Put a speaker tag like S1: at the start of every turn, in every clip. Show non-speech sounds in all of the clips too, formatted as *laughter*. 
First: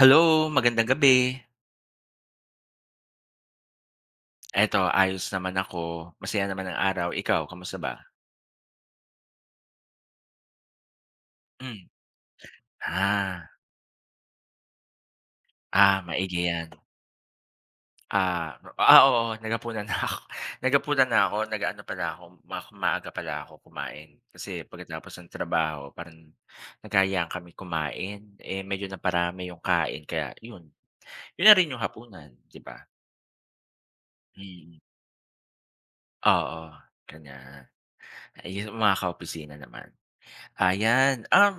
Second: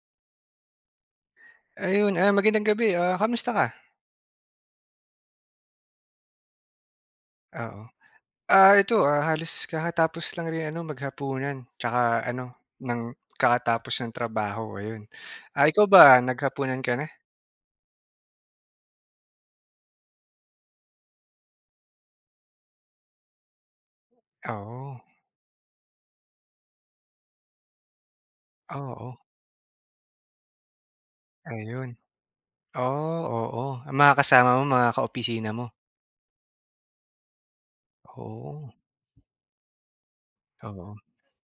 S1: Hello, magandang gabi.
S2: Ayun, magandang gabi, kamusta ka?
S1: Eto ayos naman ako, masaya naman ang araw. Ikaw, kamusta
S2: Oo.
S1: ba?
S2: Ito, halos kakatapos lang rin ano, maghapunan
S1: Hmm,
S2: tsaka ano, ng
S1: ah,
S2: kakatapos ng trabaho, ayun. Ikaw ba
S1: Maigi 'yan.
S2: naghapunan ka na?
S1: Oo, naghapunan na ako *laughs* naghapunan na ako, nag-ano pala ako, maaga pala ako kumain. Kasi
S2: Oo,
S1: pagkatapos ng trabaho parang nagkayaan kami kumain, eh, medyo
S2: oo,
S1: naparami yung kain kaya yun, yun na rin yung
S2: ayun.
S1: hapunan, 'di ba?
S2: Oh, oo, ang mga kasama mo
S1: Mm.
S2: mga kaopisina mo?
S1: Oo, ganyan. Ay,
S2: Oo,
S1: yung mga kaopisina naman.
S2: oo,
S1: Ayan,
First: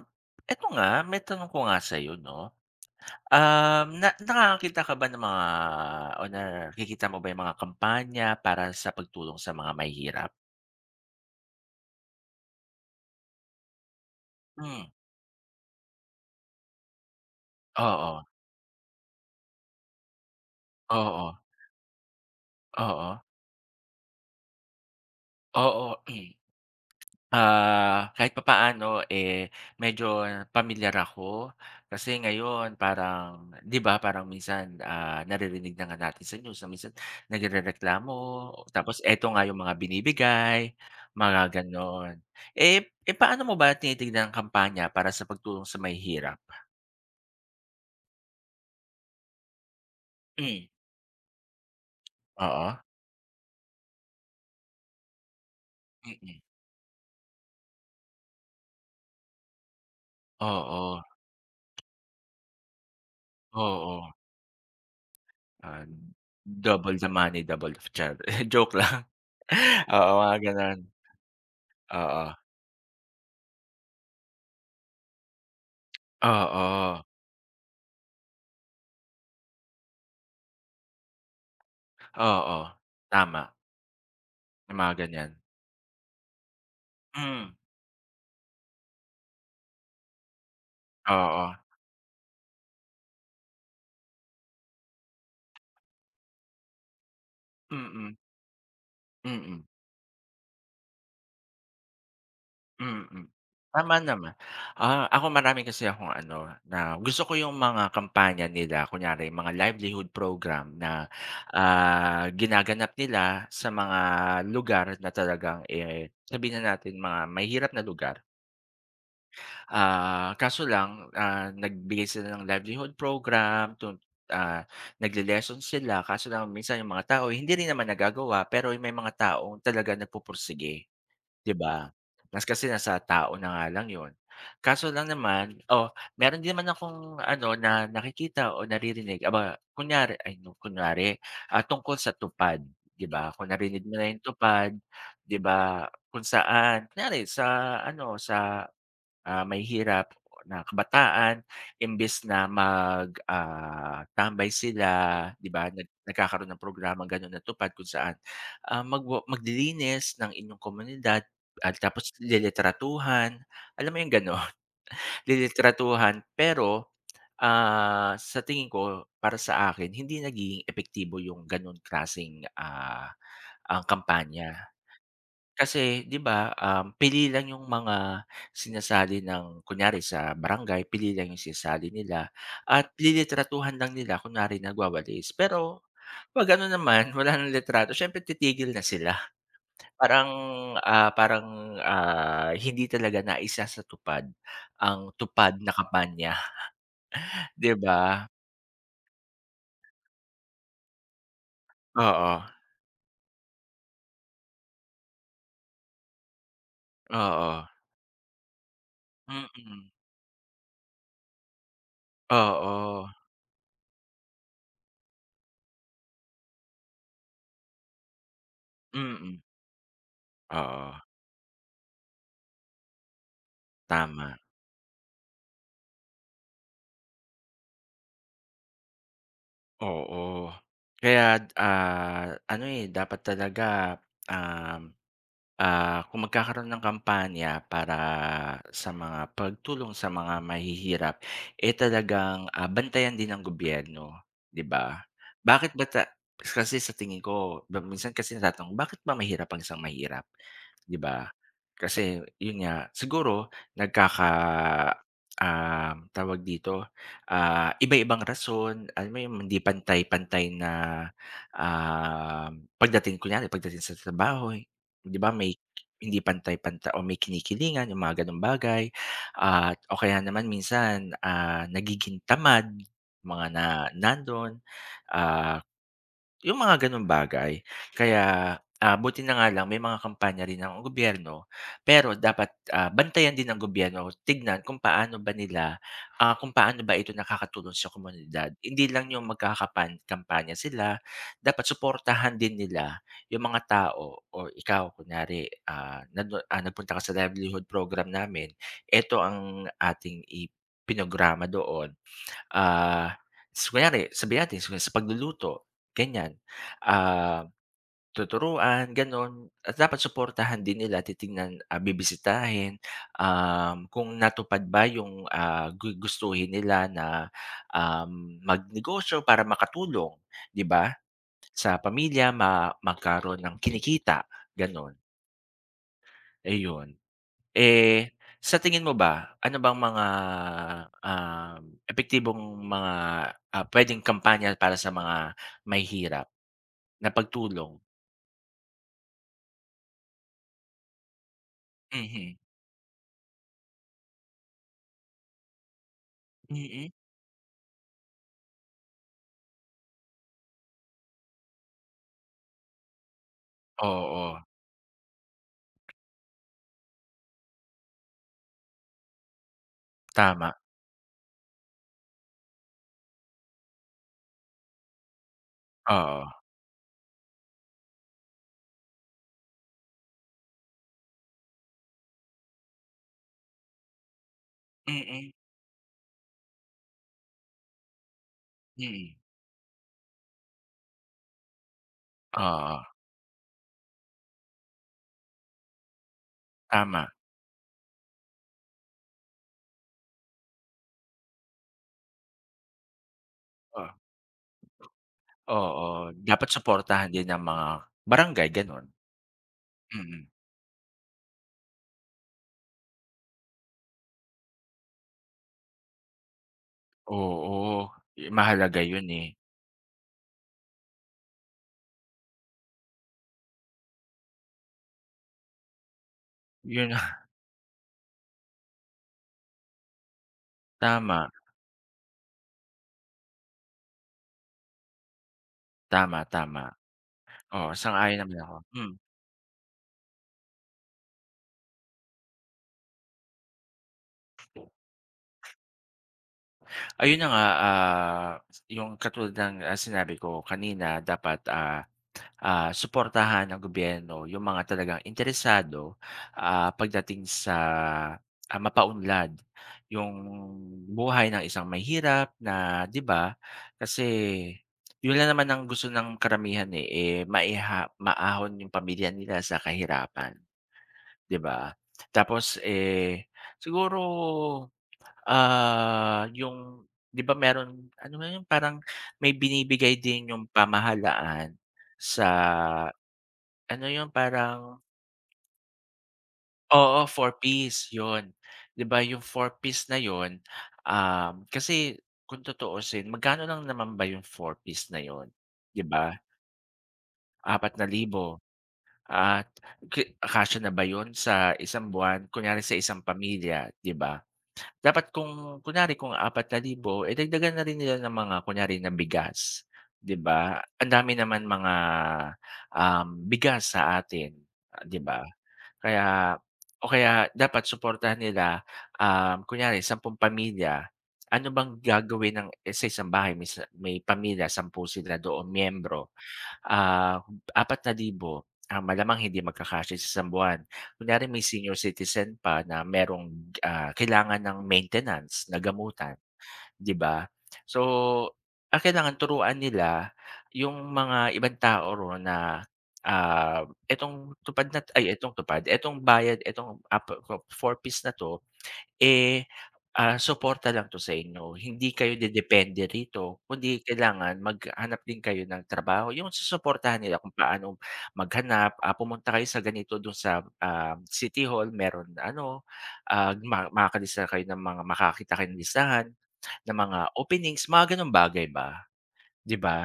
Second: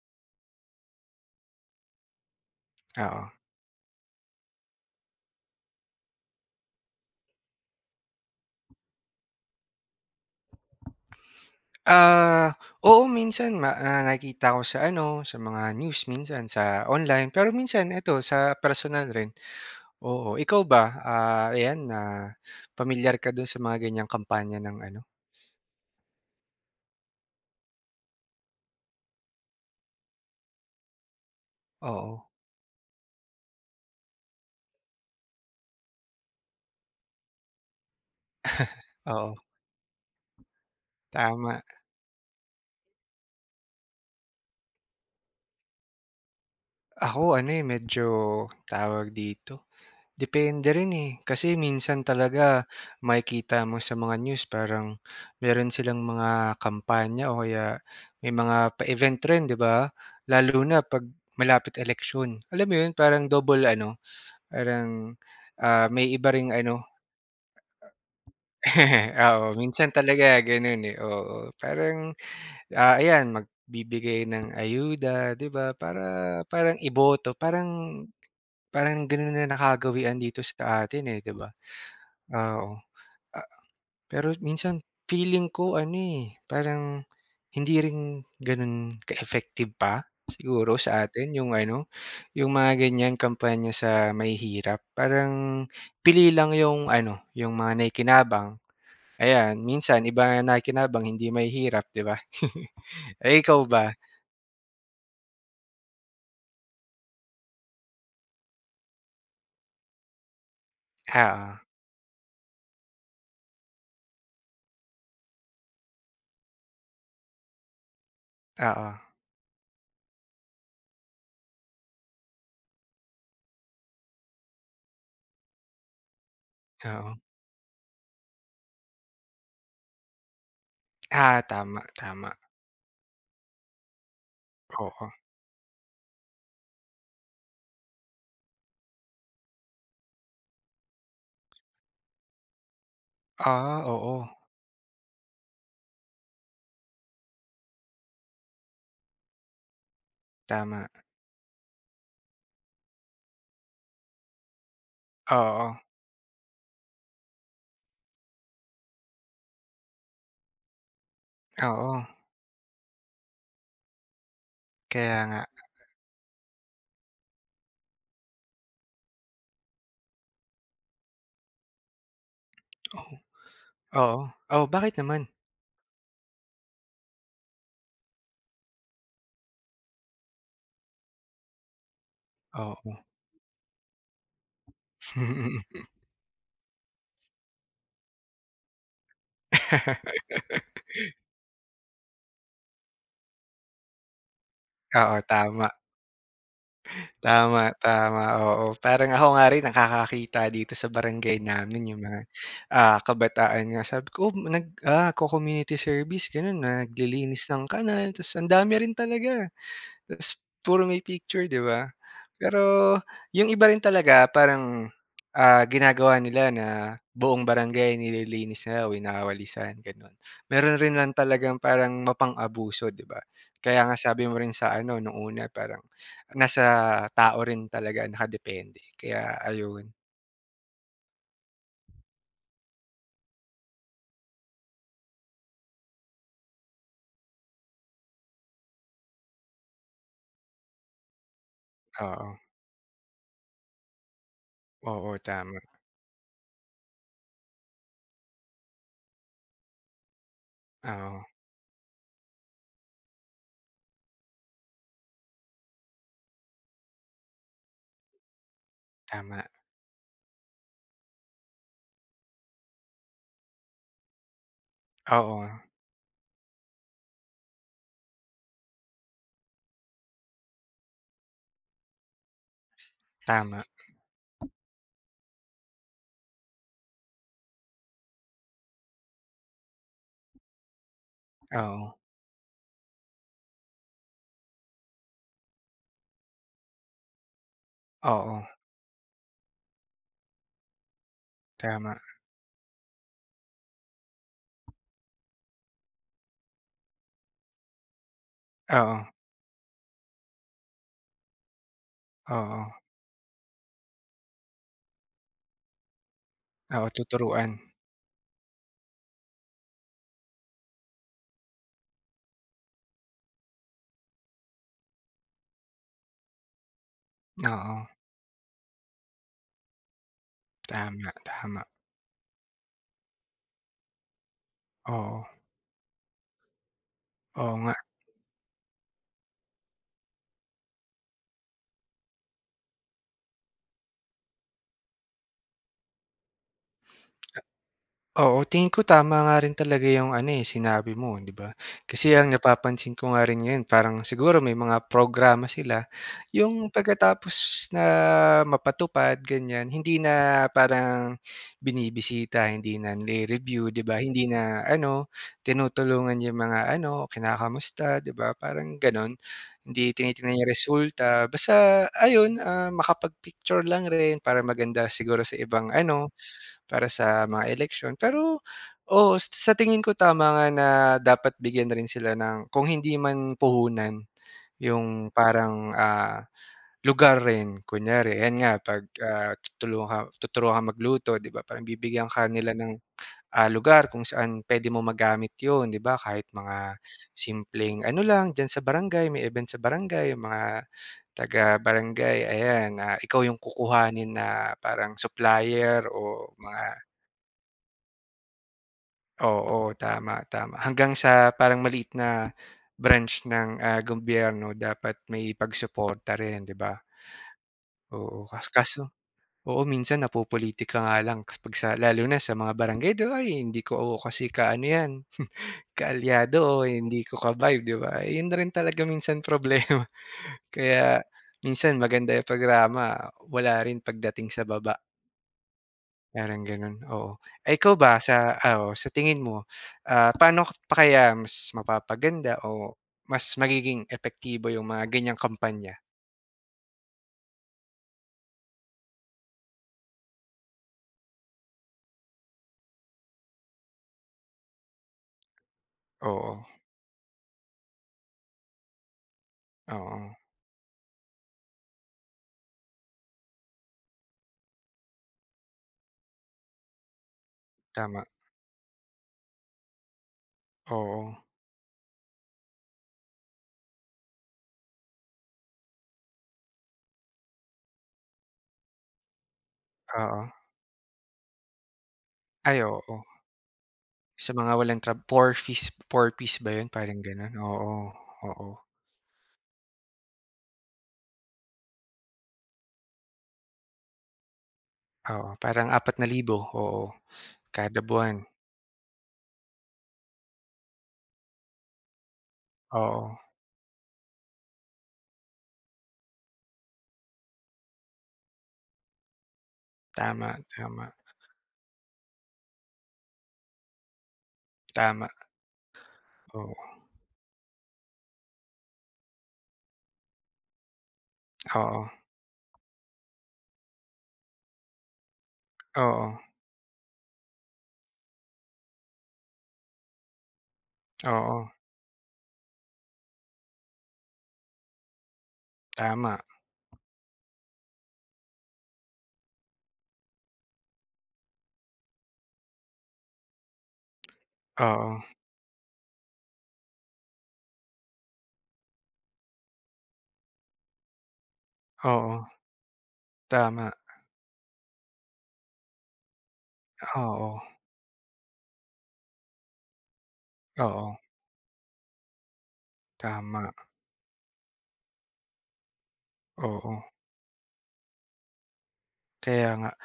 S1: eto nga, may tanong ko nga sa'yo 'no,
S2: oo.
S1: na nakakakita ka ba ng mga o nakikita mo ba yung mga kampanya para sa pagtulong sa mga mahihirap?
S2: Ah, Oo, minsan nakikita ko sa
S1: Hmm,
S2: ano, sa mga news minsan sa online, pero minsan
S1: oo,
S2: eto sa personal rin. Oo, ikaw ba,
S1: oo,
S2: ayan, na
S1: oo,
S2: pamilyar ka dun sa mga ganyang kampanya ng ano.
S1: oo. *clears throat* Kahit papaano, eh, medyo pamilyar ako. Kasi
S2: Oo,
S1: ngayon parang 'di ba parang minsan, naririnig na nga natin sa news na minsan nagrereklamo, tapos eto
S2: oo,
S1: nga yung mga binibigay, mga
S2: tama.
S1: gano'n. Eh eh, paano mo ba tinitignan ang kampanya para sa pagtulong sa mahihirap?
S2: Ako ano, eh, medyo tawag dito,
S1: Hmm,
S2: depende rin, eh. Kasi minsan talaga
S1: oo,
S2: makikita mo sa mga news parang meron silang mga
S1: mm.
S2: kampanya o kaya may mga pa-event rin, 'di ba? Lalo na
S1: Oo,
S2: 'pag malapit eleksyon. Alam mo yun, parang double ano,
S1: oo,
S2: parang,
S1: ah,
S2: may iba ring ano.
S1: double the money, double the charity, *laughs* joke
S2: *laughs*
S1: lang.
S2: Oo, minsan
S1: *laughs* Oo,
S2: talaga
S1: mga gano'n,
S2: gano'n, eh, oo. Parang,
S1: oo,
S2: ayan magbibigay ng ayuda, 'di ba, para parang
S1: oo.
S2: iboto, parang parang gano'n na nakagawian dito sa atin, eh, 'di ba?
S1: Oo,
S2: Oo,
S1: tama,
S2: ah, pero
S1: yung
S2: minsan
S1: mga ganyan.
S2: feeling ko ano, eh, parang
S1: Hmm,
S2: hindi rin gano'n ka-effective pa siguro sa atin
S1: oo,
S2: yung ano, yung mga ganyan kampanya sa mahihirap. Parang pili lang yung ano, yung mga
S1: mm,
S2: nakikinabang. Ayan,
S1: mm,
S2: minsan iba ang nakikinabang hindi mahihirap, 'di ba? *laughs*
S1: mm.
S2: Eh, ikaw ba?
S1: Tama naman. Ako marami kasi akong ano, na gusto ko yung mga kampanya nila, kunyari mga livelihood program na,
S2: Oo,
S1: ginaganap nila sa mga lugar na talagang, eh, sabihin na natin mga mahihirap na lugar.
S2: oo,
S1: Kaso lang, nagbigay sila ng livelihood program ah, nagle-lessons sila kaso lang minsan yung
S2: oo.
S1: mga tao hindi rin naman nagagawa pero may mga taong talaga nagpupursige, 'di
S2: Tama,
S1: ba?
S2: tama,
S1: Mas kasi nasa tao na nga lang yun. Kaso lang
S2: oo.
S1: naman oh, meron din naman akong ano na nakikita o naririnig aba kunyari ay no kunwari, tungkol sa tupad, 'di ba? Kung narinig mo na
S2: Oo,
S1: yung tupad, 'di ba? Kung saan kunyari sa ano sa may hirap na
S2: tama.
S1: kabataan imbes na mag, tambay sila, 'di ba,
S2: Oo,
S1: nagkakaroon ng programang gano'n na tupad kung saan, maglilinis ng inyong komunidad at
S2: oo,
S1: tapos liliteratuhan, alam mo yung gano'n, *laughs*
S2: kaya nga.
S1: liliteratuhan. Pero, sa tingin ko, para sa akin, hindi nagiging epektibo yung gano'n klaseng,
S2: Oo, oo. Oh,
S1: kampanya.
S2: bakit naman?
S1: Kasi 'di ba, pili lang yung mga sinasali ng kunyari sa barangay, pili lang yung sinasali nila
S2: Oo.
S1: at lilitratuhan lang nila kunwari nagwawalis. Pero
S2: *laughs*
S1: 'pag ano naman, *laughs* wala ng litrato siyempre titigil na sila. Parang, parang, hindi talaga na naisasatupad ang
S2: Oo,
S1: tupad
S2: tama.
S1: na kampanya, *laughs*
S2: Tama,
S1: 'di
S2: tama,
S1: ba?
S2: oo. Parang ako nga rin nakakakita dito sa barangay namin yung mga,
S1: Oo,
S2: kabataan nga. Sabi ko, "Oh, co-community service," gano'n, naglilinis
S1: oo,
S2: ng kanal. Tapos ang dami rin talaga.
S1: mm,
S2: Tas puro may picture, 'di ba? Pero
S1: oo,
S2: yung iba rin talaga parang, ginagawa nila na buong barangay nililinis nila o
S1: mm,
S2: winawalisan, gano'n. Meron
S1: oo,
S2: rin lang talagang parang mapang-abuso, 'di ba? Kaya nga sabi mo
S1: tama.
S2: rin sa ano nung una parang nasa tao rin talaga nakadepende. Kaya ayun,
S1: Oo. Kaya, ano, eh, dapat talaga, um kung magkakaroon ng kampanya para sa mga pagtulong sa mga mahihirap, eh,
S2: oo.
S1: talagang, bantayan din ng gobyerno, 'di ba?
S2: Oo, tama.
S1: Bakit ba kasi sa tingin ko ba minsan kasi natatanong, bakit ba mahirap ang isang mahirap, 'di
S2: Oo,
S1: ba? Kasi yun nga, siguro nagkaka, tawag dito, iba-ibang rason, alam mo yung
S2: tama.
S1: hindi pantay-pantay na, pagdating kunyari pagdating sa trabaho. 'Di ba
S2: Oo,
S1: may hindi pantay-panta o may kinikilingan, yung mga gano'ng bagay. At o kaya naman minsan, nagiging tamad, mga
S2: tama.
S1: na nando'n, ah yung mga gano'ng bagay. Kaya, buti na nga lang may mga kampanya rin ang gobyerno,
S2: Oo,
S1: pero dapat, bantayan din ng gobyerno, tignan kung paano ba nila, kung paano ba ito nakakatulong sa
S2: oo,
S1: komunidad. Hindi lang yung magkakapan kampanya sila, dapat
S2: tama.
S1: suportahan din nila yung mga tao o ikaw kunyari, nagpunta ka sa livelihood program namin,
S2: Oo,
S1: eto ang ating ipinograma doon.
S2: oo.
S1: Ah, s Kunyari sabihin natin sa pagluluto, ganyan.
S2: Oo,
S1: Ah,
S2: tuturuan.
S1: Tuturuan gano'n at dapat suportahan din nila, titingnan, bibisitahin, kung natupad ba yung, gustuhin nila na,
S2: Oo.
S1: magnegosyo para makatulong, 'di ba,
S2: Tama, tama.
S1: sa pamilya magkaroon ng kinikita, gano'n,
S2: Oo,
S1: ayun.
S2: oo nga.
S1: Eh, sa tingin mo ba, ano bang mga, um, epektibong mga, puwedeng kampanya para sa mga may hirap na pagtulong?
S2: Oo, tingin ko tama nga rin talaga yung ano, eh, sinabi mo, 'di ba? Kasi ang
S1: Mhm,
S2: napapansin ko nga rin ngayon parang siguro may mga programa sila, yung
S1: mm.
S2: pagkatapos na mapatupad ganyan, hindi na parang binibisita, hindi na nire-review, 'di ba? Hindi
S1: Oo,
S2: na ano, tinutulungan yung mga ano, kinakamusta, 'di ba? Parang gano'n. Hindi tinitingnan yung
S1: tama,
S2: resulta, basta ayun, makapag-picture lang rin para maganda siguro sa ibang ano
S1: oo.
S2: para sa mga eleksyon. Pero oo, sa tingin ko tama nga na dapat bigyan na rin sila ng kung hindi man puhunan, yung
S1: Mm,
S2: parang, lugar rin. Kunyari, ayan nga 'pag,
S1: mm.
S2: tutulungan ka tuturuan kang magluto, 'di ba, parang bibigyan ka nila ng,
S1: Oo,
S2: lugar kung saan puwede mo magamit yon, 'di ba? Kahit mga
S1: tama.
S2: simpleng ano lang, diyan sa barangay, may event sa barangay, yung mga taga-barangay, ayan, ikaw yung
S1: Oh,
S2: kukuhanin na parang supplier
S1: oo,
S2: o
S1: dapat
S2: mga.
S1: suportahan din ng mga barangay, gano'n.
S2: Oo, tama,
S1: Mm,
S2: tama. Hanggang sa parang maliit na branch ng, gobyerno dapat may pagsuporta rin, 'di ba?
S1: oo,
S2: Oo,
S1: mahalaga
S2: kaso
S1: 'yun, eh.
S2: oo, minsan napopolitika nga lang 'pag sa lalo na sa mga barangay, 'di ba, "Ay hindi ko kasi ka-ano yan, kaalyado o
S1: 'Yun,
S2: hindi
S1: *laughs*
S2: ko ka-vibe," 'di ba? Eh, yun na rin talaga minsan problema. *laughs* Kaya
S1: tama,
S2: minsan maganda yung programa, wala rin pagdating sa baba.
S1: tama,
S2: Parang
S1: tama.
S2: gano'n, oo. Eh,
S1: Oo,
S2: ikaw ba
S1: sang-ayon
S2: sa
S1: naman ako.
S2: oo, sa
S1: Mm.
S2: tingin mo, paano pa kaya mas mapapaganda o mas magiging epektibo yung mga ganyang kampanya?
S1: Ayun na nga, yung katulad ng, sinabi ko kanina dapat, suportahan ng gobyerno yung mga talagang interesado,
S2: Oo,
S1: pagdating sa, mapaunlad
S2: oo,
S1: yung buhay ng isang mahirap na 'di ba? Kasi yun lang naman ang gusto ng karamihan, eh, maiha
S2: tama.
S1: maahon yung pamilya nila sa kahirapan,
S2: Oo,
S1: 'di ba? Tapos, eh, siguro yung 'di ba meron ano ba yun parang may binibigay
S2: oo.
S1: din yung pamahalaan sa
S2: Ay, oo.
S1: ano yun
S2: Sa mga
S1: parang
S2: walang 4 fees 4 piece ba 'yun, parang
S1: oo,
S2: gano'n? Oo,
S1: four-piece yun.
S2: oo,
S1: 'Di ba yung four-piece na yun, kasi kung tutuusin magkano lang naman ba yung four-piece na yun,
S2: oo. Parang
S1: 'di ba?
S2: 4,000, oo,
S1: apat
S2: kada
S1: na
S2: buwan.
S1: libo at kasya na ba yun sa isang buwan? Kunyari sa isang
S2: Oo,
S1: pamilya, 'di ba? Dapat kung kunyari kung 4,000 eh, dagdagan na rin nila ng mga kunyari na bigas, 'di
S2: tama,
S1: ba?
S2: tama,
S1: Ang dami naman mga, bigas sa atin, 'di
S2: tama.
S1: ba? Kaya
S2: Oo,
S1: o kaya dapat suportahan nila, kunyari 10 pamilya, ano bang
S2: oo,
S1: gagawin ng eh, sa isang bahay may sa may pamilya, 10 sila doon miyembro.
S2: oo,
S1: Ah, 4,000 malamang hindi magkakasya sa isang buwan. Kunyari may
S2: oo,
S1: senior citizen pa na merong, kailangan ng maintenance na gamutan,
S2: tama.
S1: 'di ba? So, ang kailangan turuan nila yung mga ibang tao ron na, "Etong tupad na
S2: Oo,
S1: ay etong tupad, etong bayad, etong, four piece na 'to eh, suporta lang 'to sa inyo, hindi kayo
S2: oo,
S1: dedepende rito,
S2: tama.
S1: kundi kailangan maghanap din kayo ng trabaho, yung susuportahan nila kung
S2: Oo,
S1: paano maghanap, pumunta kayo sa ganito dun sa,
S2: oo,
S1: City Hall meron ano,
S2: tama,
S1: makakalista kayo ng mga makakita kayo ng listahan
S2: oo.
S1: ng mga openings, mga ganong bagay ba,
S2: Kaya
S1: 'di
S2: nga,
S1: ba?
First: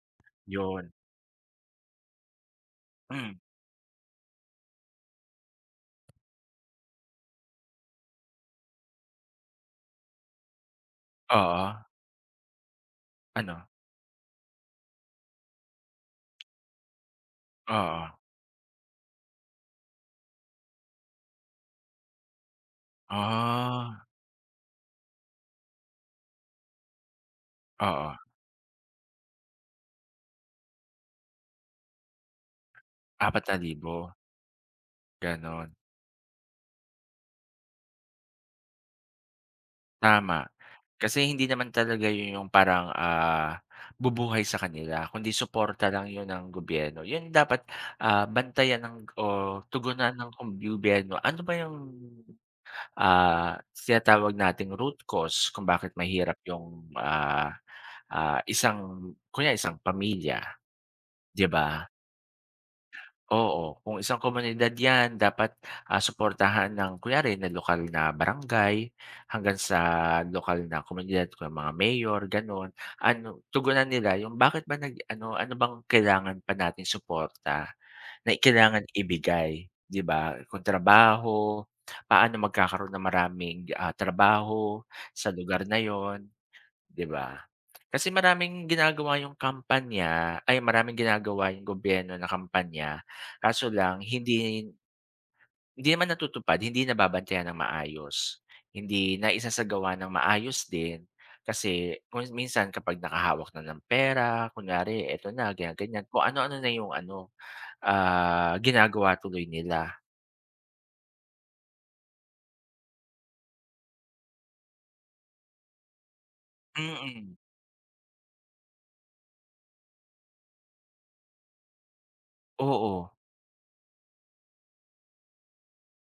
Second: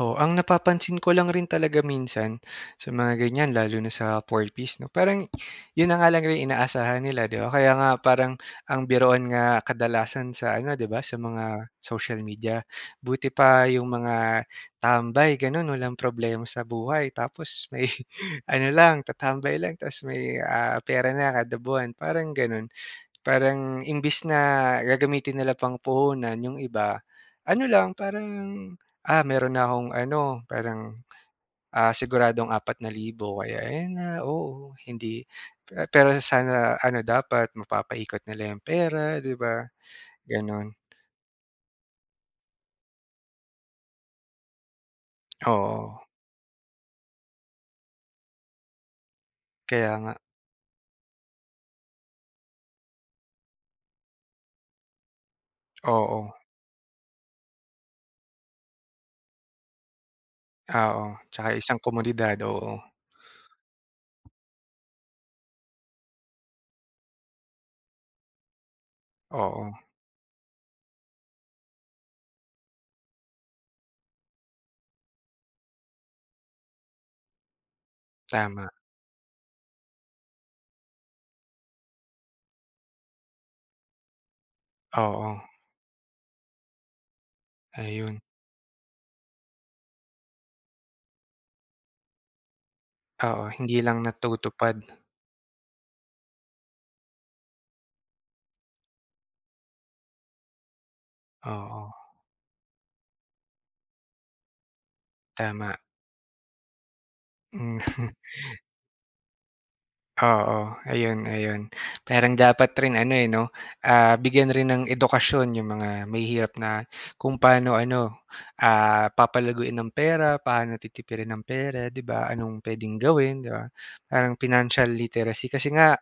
S2: oo, ang
S1: Yun,
S2: napapansin ko lang rin talaga minsan sa mga
S1: hmm,
S2: ganyan lalo na sa 4 piece 'no, parang 'yun na nga lang rin inaasahan nila 'di ba? Kaya nga parang ang biruan nga kadalasan sa ano 'di ba, sa
S1: oo,
S2: mga social media, buti
S1: ano?
S2: pa yung mga tambay gano'n walang problema sa buhay tapos may
S1: Oo,
S2: *laughs* ano lang tatambay lang ta's may, pera na kada buwan parang gano'n. Parang
S1: ah,
S2: imbis na gagamitin nila pang puhunan yung iba, ano lang
S1: oo,
S2: parang, meron na akong ano parang, siguradong 4,000 kaya ayan
S1: 4,000
S2: na, oo, hindi
S1: ganon.
S2: pero sana ano dapat mapapaikot nila yung pera 'di ba,
S1: Tama.
S2: gano'n.
S1: Kasi hindi naman talaga yun yung parang, bubuhay sa kanila kundi suporta lang
S2: Oo,
S1: yun ng gobyerno. Yun dapat, bantayan ng o
S2: kaya
S1: tugunan
S2: nga.
S1: ng gobyerno. Ano ba yung, tinatawag nating root cause kung bakit
S2: Oo,
S1: mahirap yung, isang kunyari isang pamilya,
S2: oo,
S1: 'di
S2: tsaka isang
S1: ba?
S2: komunidad, oo,
S1: Oo, kung isang komunidad 'yan dapat, suportahan ng kunyari na lokal na barangay hanggang
S2: oo,
S1: sa lokal na komunidad kung mga mayor gano'n. Ano, tugunan nila yung bakit ba nag-ano, ano ano bang kailangan pa nating suporta na
S2: tama,
S1: kailangan ibigay, 'di ba? Kung trabaho, paano magkakaroon ng maraming, trabaho sa
S2: oo,
S1: lugar na 'yon. 'Di ba? Kasi
S2: ayun.
S1: maraming ginagawa yung kampanya ay maraming ginagawa yung gobyerno na kampanya,
S2: Oo,
S1: kaso
S2: hindi lang
S1: lang hindi
S2: natutupad,
S1: hindi naman natutupad, hindi nababantayan ng maayos. Hindi naisasagawa ng maayos din
S2: oo,
S1: kasi kung minsan kapag nakahawak na ng pera, kunyari eto na
S2: tama. *laughs*
S1: ganyan-ganyan, kung ano-ano na yung ano,
S2: Hmm.
S1: ginagawa tuloy nila.
S2: Oo, ayun, ayun. Parang dapat rin ano, eh, 'no, bigyan rin ng edukasyon yung mga mahihirap na
S1: Mm.
S2: kung paano ano, papalaguin ng pera, paano titipirin ng pera, 'di ba? Anong puwedeng
S1: Oo,
S2: gawin, 'di ba? Parang financial literacy kasi nga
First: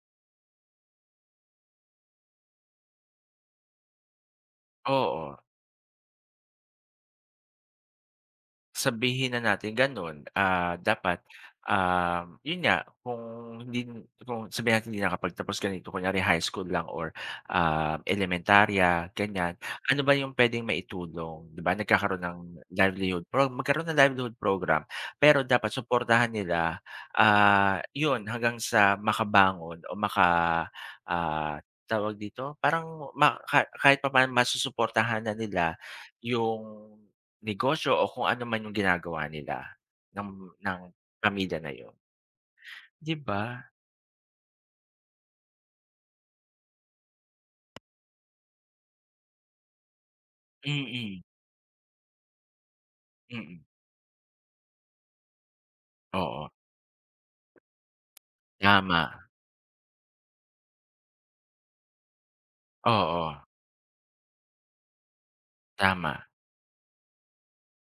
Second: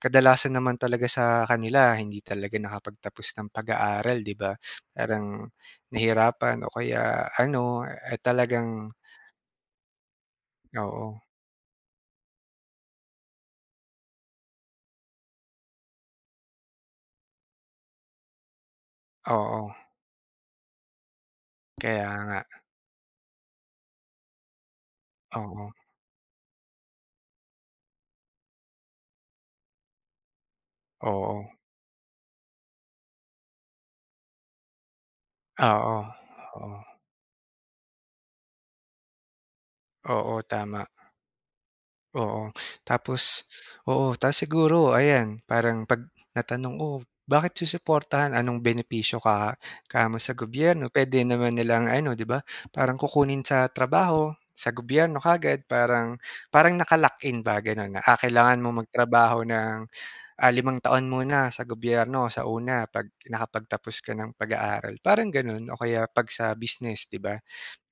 S2: kadalasan naman talaga sa kanila hindi talaga nakapagtapos ng pag-aaral, 'di ba?
S1: oo.
S2: Parang nahirapan o kaya ano, eh, talagang
S1: Sabihin na natin gano'n,
S2: oo,
S1: dapat, 'yun nga kung hindi kung sabihin natin hindi nakapagtapos ganito kunyari high school lang or, elementarya ganiyan,
S2: oo,
S1: ano ba 'yung puwedeng maitulong 'di ba
S2: kaya
S1: nagkakaroon ng
S2: nga.
S1: livelihood program, magkaroon ng livelihood program. Pero
S2: Oo,
S1: dapat suportahan nila, 'yun hanggang sa makabangon o maka,
S2: oo.
S1: ah, tawag dito parang ma ka kahit papaano masusuportahan na nila
S2: Oo, oo.
S1: 'yung negosyo o kung ano man yung ginagawa nila
S2: Oo,
S1: ng
S2: tama,
S1: pamilya na yun,
S2: oo.
S1: 'di
S2: Tapos
S1: ba?
S2: oo, tapos siguro ayan, parang 'pag natanong, "Oh, bakit susuportahan? Anong benepisyo ka kamo sa gobyerno?"
S1: Mm,
S2: Puwede naman nilang ano, 'di ba, parang kukunin
S1: mm.
S2: sa trabaho, sa gobyerno kaagad. Parang
S1: Oo,
S2: parang naka-lock-in ba, gano'n na, kailangan mong
S1: tama.
S2: magtrabaho ng, 5 taon muna sa gobyerno sa una 'pag
S1: Oo,
S2: nakapagtapos ka ng pag-aaral, parang gano'n o kaya
S1: tama.
S2: 'pag sa business, 'di ba?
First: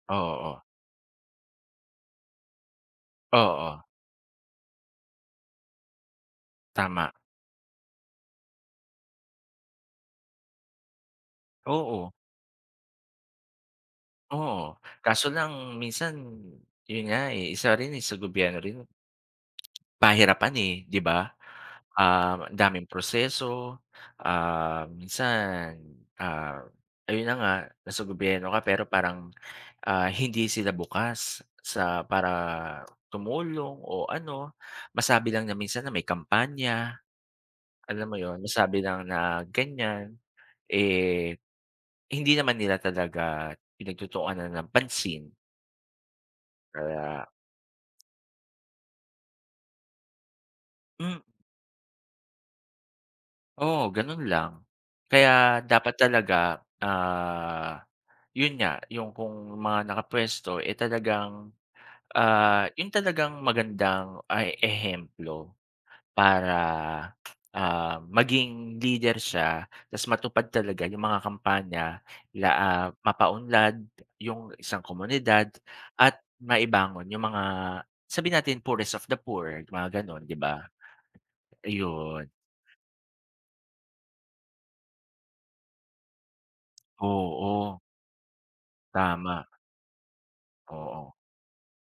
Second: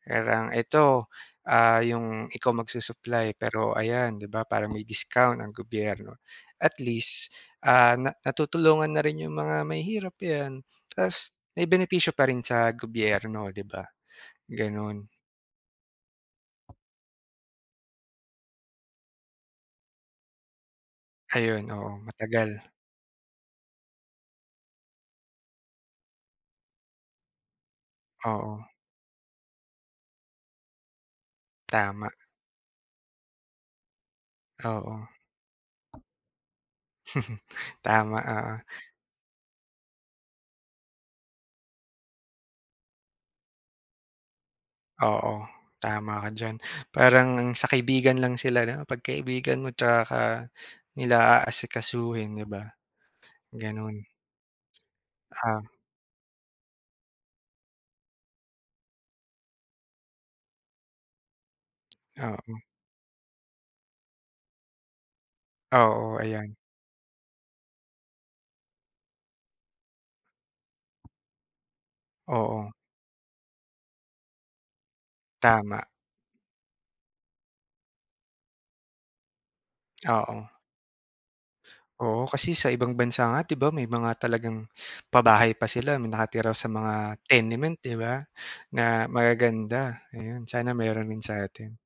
S2: Parang
S1: Oo,
S2: ito, yung ikaw magsu-supply
S1: oo,
S2: pero ayan 'di ba parang may discount ang gobyerno. At
S1: tama.
S2: least, na natutulungan na rin yung mga mahihirap 'yan, ta's may
S1: Oo,
S2: benepisyo pa rin sa gobyerno 'di ba,
S1: oo.
S2: gano'n.
S1: Kaso lang minsan yun nga, eh, isa rin, eh, sa gobyerno rin pahirapan, eh, 'di ba?
S2: Ayun, oo, matagal,
S1: Ang daming proseso, minsan, ah, ayun na nga, nasa gobyerno
S2: oo,
S1: ka pero parang, hindi sila bukas sa
S2: tama,
S1: para tumulong o ano.
S2: oo.
S1: Masabi lang na minsan na may kampanya,
S2: *laughs*
S1: alam mo
S2: Tama,
S1: yun?
S2: oo,
S1: Masabi lang na ganyan, eh, hindi naman nila talaga pinagtutuunan ng pansin
S2: oo, tama ka diyan.
S1: kaya
S2: Parang sa kaibigan lang sila 'no, 'pag kaibigan mo tsaka ka nila
S1: mm.
S2: aasikasuhin 'di ba,
S1: Oo,
S2: gano'n.
S1: gano'n lang.
S2: Ah,
S1: Kaya dapat talaga, ah, 'yun nga, 'yung kung mga nakapuwesto, eh, talagang,
S2: Oo.
S1: 'yun talagang magandang, ehemplo
S2: Oo, ayan.
S1: para, maging leader siya ta's matupad talaga 'yung mga kampanya
S2: Oo,
S1: mapaunlad 'yung isang komunidad
S2: tama.
S1: at maibangon 'yung mga sabi natin poorest of the poor, mga gano'n, 'di
S2: Oo.
S1: ba? Ayun,
S2: Oo, kasi sa ibang bansa nga 'di ba may mga talagang pabahay pa sila may nakatira sa mga
S1: oo,
S2: tenement 'di ba, na
S1: tama,
S2: magaganda. Ayun, sana
S1: oo.
S2: meron din sa atin.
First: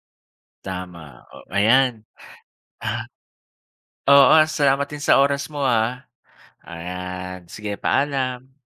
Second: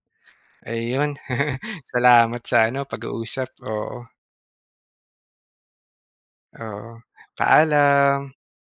S2: Ayun,
S1: Tama, o
S2: *laughs*
S1: ayan.
S2: salamat sa ano
S1: Ah,
S2: pag-uusap. Oo,
S1: Oo, salamat din sa oras mo, ah.
S2: oo.
S1: Ayan, sige
S2: Paalam.
S1: paalam.